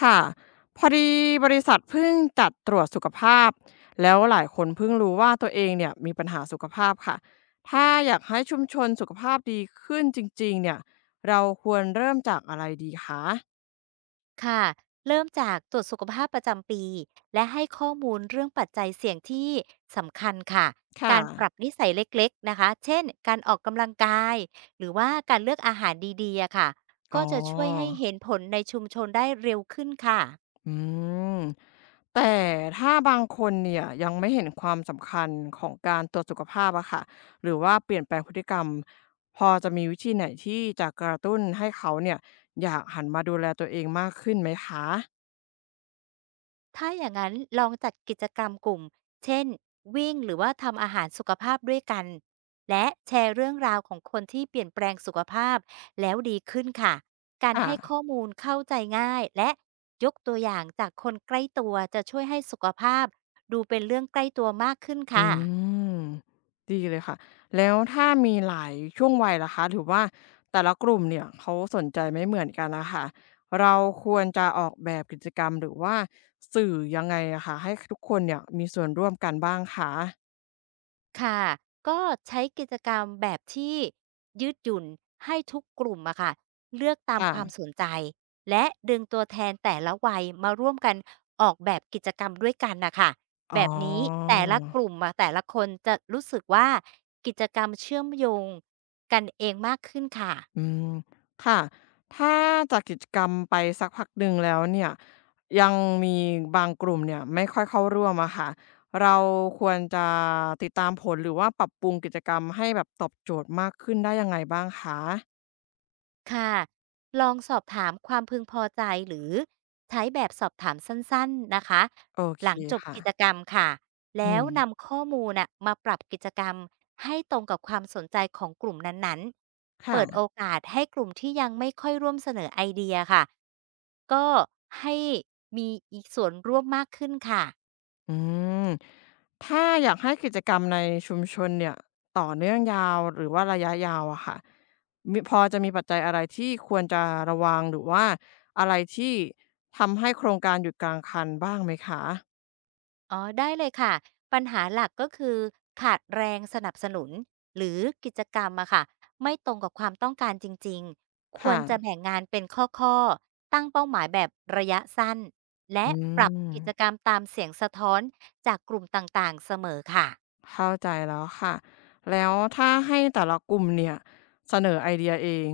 ค่ะพอดีบริษัทเพิ่งจัดตรวจสุขภาพแล้วหลายคนเพิ่งรู้ว่าตัวเองเนี่ยมีปัญหาสุขภาพค่ะถ้าอยากให้ชุมชนสุขภาพดีขึ้นจริงๆเนี่ยเราควรเริ่มจากอะไรดีคะค่ะ เริ่มจากตรวจสุขภาพประจำปี และให้ข้อมูลเรื่องปัจจัยเสี่ยงที่สำคัญค่ะ ค่ะการปรับนิสัยเล็กๆนะคะ เช่น การออกกำลังกาย หรือว่าการเลือกอาหารดีๆอะค่ะ อ๋อ ก็จะช่วยให้เห็นผลในชุมชนได้เร็วขึ้นค่ะ อืมแต่ถ้าบางคนเนี่ยยังไม่เห็นความสำคัญของการตรวจสุขภาพอะค่ะหรือว่าเปลี่ยนแปลงพฤติกรรมพอจะมีวิธีไหนที่จะกระตุ้นให้เขาเนี่ยอยากหันมาดูแลตัวเองมากขึ้นไหมคะถ้าอย่างนั้นลองจัดกิจกรรมกลุ่มเช่นวิ่งหรือว่าทำอาหารสุขภาพด้วยกันและแชร์เรื่องราวของคนที่เปลี่ยนแปลงสุขภาพแล้วดีขึ้นค่ะการอา ให้ข้อมูลเข้าใจง่ายและยกตัวอย่างจากคนใกล้ตัวจะช่วยให้สุขภาพดูเป็นเรื่องใกล้ตัวมากขึ้นอืค่ะ มดีเลยค่ะแล้วถ้ามีหลายช่วงวัยล่ะคะถือว่าแต่ละกลุ่มเนี่ยเขาสนใจไม่เหมือนกันนะคะเราควรจะออกแบบกิจกรรมหรือว่าสื่อยังไงอะคะให้ทุกคนเนี่ยมีส่วนร่วมกันบ้างคะค่ะก็ใช้กิจกรรมแบบที่ยืดหยุ่นให้ทุกกลุ่มอะค่ะเลือกตามความค่ะสนใจและดึงตัวแทนแต่ละวัยมาร่วมกันออกแบบกิจกรรมด้วยกันนะค่ะอ๋อ แบบนี้แต่ละกลุ่มอะแต่ละคนจะรู้สึกว่ากิจกรรมเชื่อมโยงกันเองมากขึ้นค่ะ อืมค่ะถ้าจากกิจกรรมไปสักพักหนึ่งแล้วเนี่ยยังมีบางกลุ่มเนี่ยไม่ค่อยเข้าร่วมอะค่ะเราควรจะติดตามผลหรือว่าปรับปรุงกิจกรรมให้แบบตอบโจทย์มากขึ้นได้ยังไงบ้างคะค่ะ ลองสอบถามความพึงพอใจหรือใช้แบบสอบถามสั้นๆนะคะ โอเคหลังจบค่ะกิจกรรมค่ะ อืแล้วมนำข้อมูลนะมาปรับกิจกรรมให้ตรงกับความสนใจของกลุ่มนั้นๆ ค่ะ เปิดโอกาสให้กลุ่มที่ยังไม่ค่อยร่วมเสนอไอเดียค่ะ ก็ให้มีอีกส่วนร่วมมากขึ้นค่ะ อืมถ้าอยากให้กิจกรรมในชุมชนเนี่ยต่อเนื่องยาวหรือว่าระยะยาวอะค่ะมิพอจะมีปัจจัยอะไรที่ควรจะระวังหรือว่าอะไรที่ทำให้โครงการหยุดกลางคันบ้างไหมคะอ๋อได้เลยค่ะปัญหาหลักก็คือขาดแรงสนับสนุนหรือกิจกรรมอะค่ะไม่ตรงกับความต้องการจริงๆควค่ะรจะแบ่งงานเป็นข้อๆตั้งเป้าหมายแบบระยะสั้นและอืปรับมกิจกรรมตามเสียงสะท้อนจากกลุ่มต่างๆเสมอค่ะ เข้าใจแล้วค่ะแล้วถ้าให้แต่ละกลุ่มเนี่ยเสนอไอเดียเอง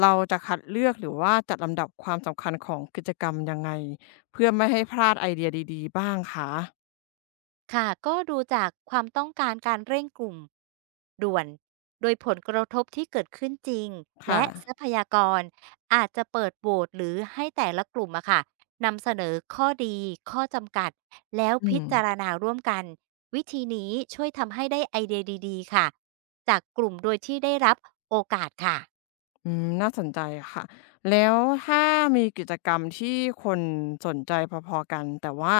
เราจะคัดเลือกหรือว่าจัดลำดับความสำคัญของกิจกรรมยังไงเพื่อไม่ให้พลาดไอเดียดีๆบ้างคะค่ะก็ดูจากความต้องการการเร่งกลุ่มด่วน โดยผลกระทบที่เกิดขึ้นจริง ค่ะ และทรัพยากรอาจจะเปิดโหวตหรือให้แต่ละกลุ่มอะค่ะนำเสนอข้อดีข้อจำกัด แล้วอืพิมจารณาร่วมกัน วิธีนี้ช่วยทำให้ได้ไอเดียดีๆค่ะจากกลุ่มโดยที่ได้รับโอกาสค่ะ อืม น่าสนใจค่ะ แล้วถ้ามีกิจกรรมที่คนสนใจพอๆกันแต่ว่า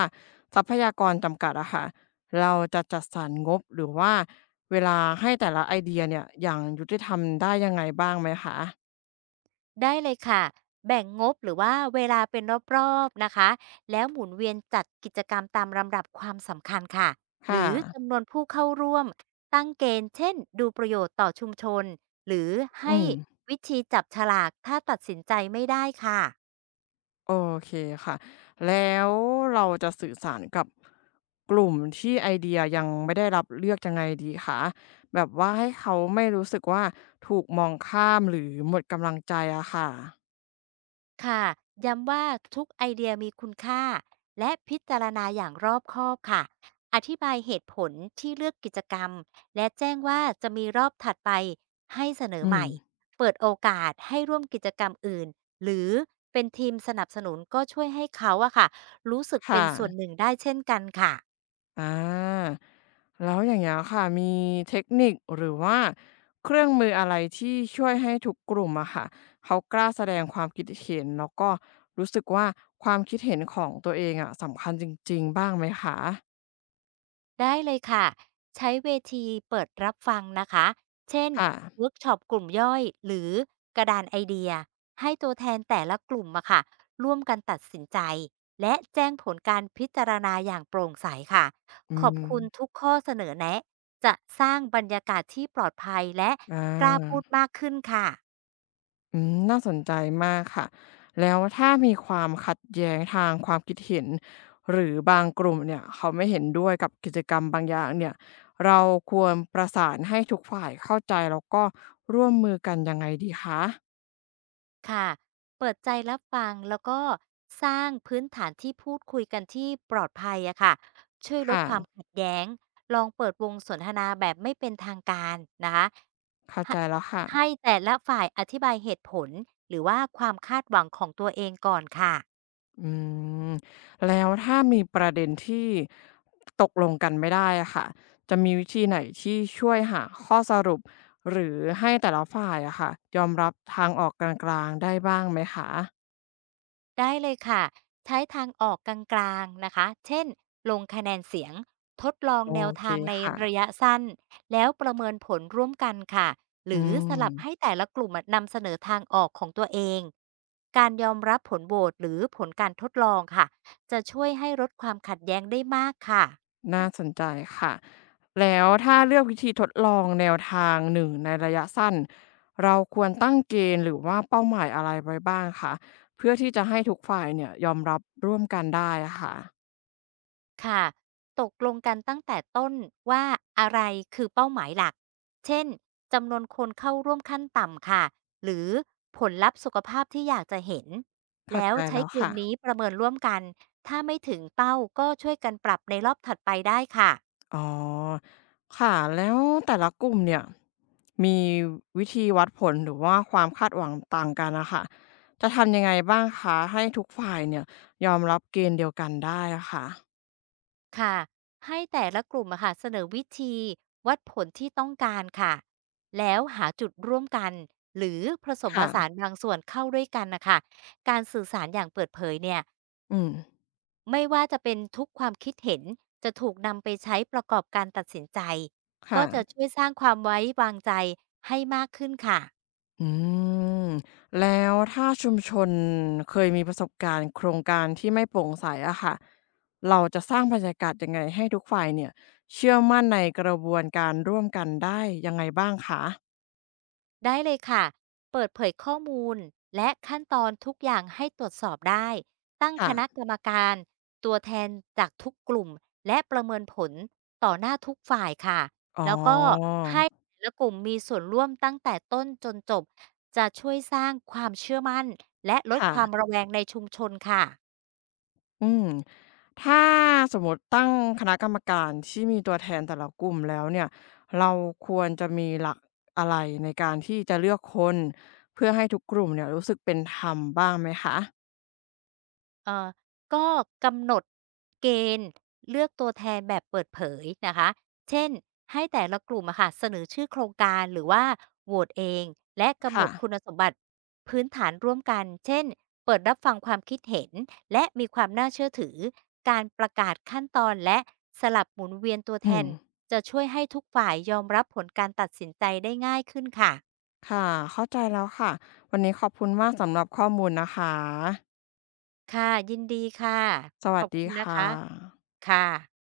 ทรัพยากรจำกัดอะค่ะเราจะจัดสรรงบหรือว่าเวลาให้แต่ละไอเดียเนี่ยอย่างยุติธรรมได้ยังไงบ้างไหมคะได้เลยค่ะ แบ่งงบหรือว่าเวลาเป็นรอบๆนะคะ แล้วหมุนเวียนจัดกิจกรรมตามลำดับความสำคัญค่ะ หค่ะรือจำนวนผู้เข้าร่วม ตั้งเกณฑ์เช่นดูประโยชน์ต่อชุมชน หรือให้อืม วิธีจับฉลากถ้าตัดสินใจไม่ได้ค่ะ โอเคค่ะ แล้วเราจะสื่อสารกับกลุ่มที่ไอเดียยังไม่ได้รับเลือกยังไงดีคะแบบว่าให้เขาไม่รู้สึกว่าถูกมองข้ามหรือหมดกำลังใจอะค่ะค่ะย้ำว่าทุกไอเดียมีคุณค่าและพิจารณาอย่างรอบคอบค่ะอธิบายเหตุผลที่เลือกกิจกรรมและแจ้งว่าจะมีรอบถัดไปให้เสนออืใหมม่เปิดโอกาสให้ร่วมกิจกรรมอื่นหรือเป็นทีมสนับสนุนก็ช่วยให้เขาอะค่ะรู้สึกเป็ค่ะนส่วนหนึ่งได้เช่นกันค่ะ อาแล้วอย่างเงี้ยค่ะมีเทคนิคหรือว่าเครื่องมืออะไรที่ช่วยให้ทุกกลุ่มอะค่ะเขากล้าแสดงความคิดเห็นแล้วก็รู้สึกว่าความคิดเห็นของตัวเองอะสำคัญจริงๆบ้างไหมคะได้เลยค่ะใช้เวทีเปิดรับฟังนะคะเช่นค่ะ เวิร์กช็อปกลุ่มย่อยหรือกระดานไอเดียให้ตัวแทนแต่ละกลุ่มอะค่ะร่วมกันตัดสินใจและแจ้งผลการพิจารณาอย่างโปร่งใสค่ะอืขอบมคุณทุกข้อเสนอแนะจะสร้างบรรยากาศที่ปลอดภัยและอากล้าพูดมากขึ้นค่ะ อืมน่าสนใจมากค่ะแล้วถ้ามีความขัดแย้งทางความคิดเห็นหรือบางกลุ่มเนี่ยเขาไม่เห็นด้วยกับกิจกรรมบางอย่างเนี่ยเราควรประสานให้ทุกฝ่ายเข้าใจแล้วก็ร่วมมือกันยังไงดีคะค่ะเปิดใจรับฟังแล้วก็สร้างพื้นฐานที่พูดคุยกันที่ปลอดภัยอะค่ะช่วยลดค่ะความขัดแย้ง ลองเปิดวงสนทนาแบบไม่เป็นทางการนะคะเข้าใจให้แล้วค่ะ ให้แต่ละฝ่ายอธิบายเหตุผลหรือว่าความคาดหวังของตัวเองก่อนค่ะ อืมแล้วถ้ามีประเด็นที่ตกลงกันไม่ได้อะค่ะจะมีวิธีไหนที่ช่วยหาข้อสรุปหรือให้แต่ละฝ่ายอะค่ะยอมรับทางออกกลางๆได้บ้างไหมคะได้เลยค่ะใช้ทางออกกลางๆนะคะเช่นลงคะแนนเสียงทดลองโอแนวเคทางในค่ะระยะสั้นแล้วประเมินผลร่วมกันค่ะหอืรือสลับให้มแต่ละกลุ่มนำเสนอทางออกของตัวเองการยอมรับผลโหวตหรือผลการทดลองค่ะจะช่วยให้ลดความขัดแย้งได้มากค่ะ น่าสนใจค่ะแล้วถ้าเลือกวิธีทดลองแนวทางหนึ่งในระยะสั้นเราควรตั้งเกณฑ์หรือว่าเป้าหมายอะไรไว้บ้างคะเพื่อที่จะให้ทุกฝ่ายเนี่ยยอมรับร่วมกันได้อะค่ะค่ะ ตกลงกันตั้งแต่ต้นว่าอะไรคือเป้าหมายหลัก เช่นจำนวนคนเข้าร่วมขั้นต่ำค่ะ หรือผลลัพธ์สุขภาพที่อยากจะเห็น เข้าแล้วใจใช้แล้วเกค่ะ ณฑ์นี้ประเมินร่วมกัน ถ้าไม่ถึงเป้าก็ช่วยกันปรับในรอบถัดไปได้ค่ะ อ๋อค่ะแล้วแต่ละกลุ่มเนี่ยมีวิธีวัดผลหรือว่าความคาดหวังต่างกันนะค่ะจะทำยังไงบ้างคะให้ทุกฝ่ายเนี่ยยอมรับเกณฑ์เดียวกันได้อะค่ะค่ะ ให้แต่ละกลุ่มอะค่ะเสนอวิธีวัดผลที่ต้องการค่ะ แล้วหาจุดร่วมกันหรือผสมผค่ะสานบางส่วนเข้าด้วยกันนะคะการสื่อสารอย่างเปิดเผยเนี่ย อืมไม่ว่าจะเป็นทุกความคิดเห็นจะถูกนำไปใช้ประกอบการตัดสินใจค่ะก็จะช่วยสร้างความไว้วางใจให้มากขึ้นค่ะอืมแล้วถ้าชุมชนเคยมีประสบการณ์โครงการที่ไม่โปร่งใสอะค่ะเราจะสร้างบรรยากาศยังไงให้ทุกฝ่ายเนี่ยเชื่อมั่นในกระบวนการร่วมกันได้ยังไงบ้างคะได้เลยค่ะเปิดเผยข้อมูลและขั้นตอนทุกอย่างให้ตรวจสอบได้ตั้งคณะค่ะกรรมการตัวแทนจากทุกกลุ่มและประเมินผลต่อหน้าทุกฝ่ายค่ะอ๋อ แล้วก็ให้แต่ละกลุ่มมีส่วนร่วมตั้งแต่ต้นจนจบจะช่วยสร้างความเชื่อมั่นและลดความค่ะระแวงในชุมชนค่ะ อืมถ้าสมมติตั้งคณะกรรมการที่มีตัวแทนแต่ละกลุ่มแล้วเนี่ยเราควรจะมีหลักอะไรในการที่จะเลือกคนเพื่อให้ทุกกลุ่มเนี่ยรู้สึกเป็นธรรมบ้างไหมคะเอ่อก็กำหนดเกณฑ์เลือกตัวแทนแบบเปิดเผยนะคะ เช่นให้แต่ละกลุ่มอะค่ะเสนอชื่อโครงการหรือว่าโหวตเองและกำหนค่ะดคุณสมบัติพื้นฐานร่วมกัน เช่นเปิดรับฟังความคิดเห็นและมีความน่าเชื่อถือการประกาศขั้นตอนและสลับหมุนเวียนตัวแทอืมนจะช่วยให้ทุกฝ่ายยอมรับผลการตัดสินใจได้ง่ายขึ้นค่ะค่ะเข้าใจแล้วค่ะ วันนี้ขอบคุณมากสำหรับข้อมูลนะคะ ค่ะยินดีค่ะสขวัอสบดีคุณนะค่ะคะค่ะ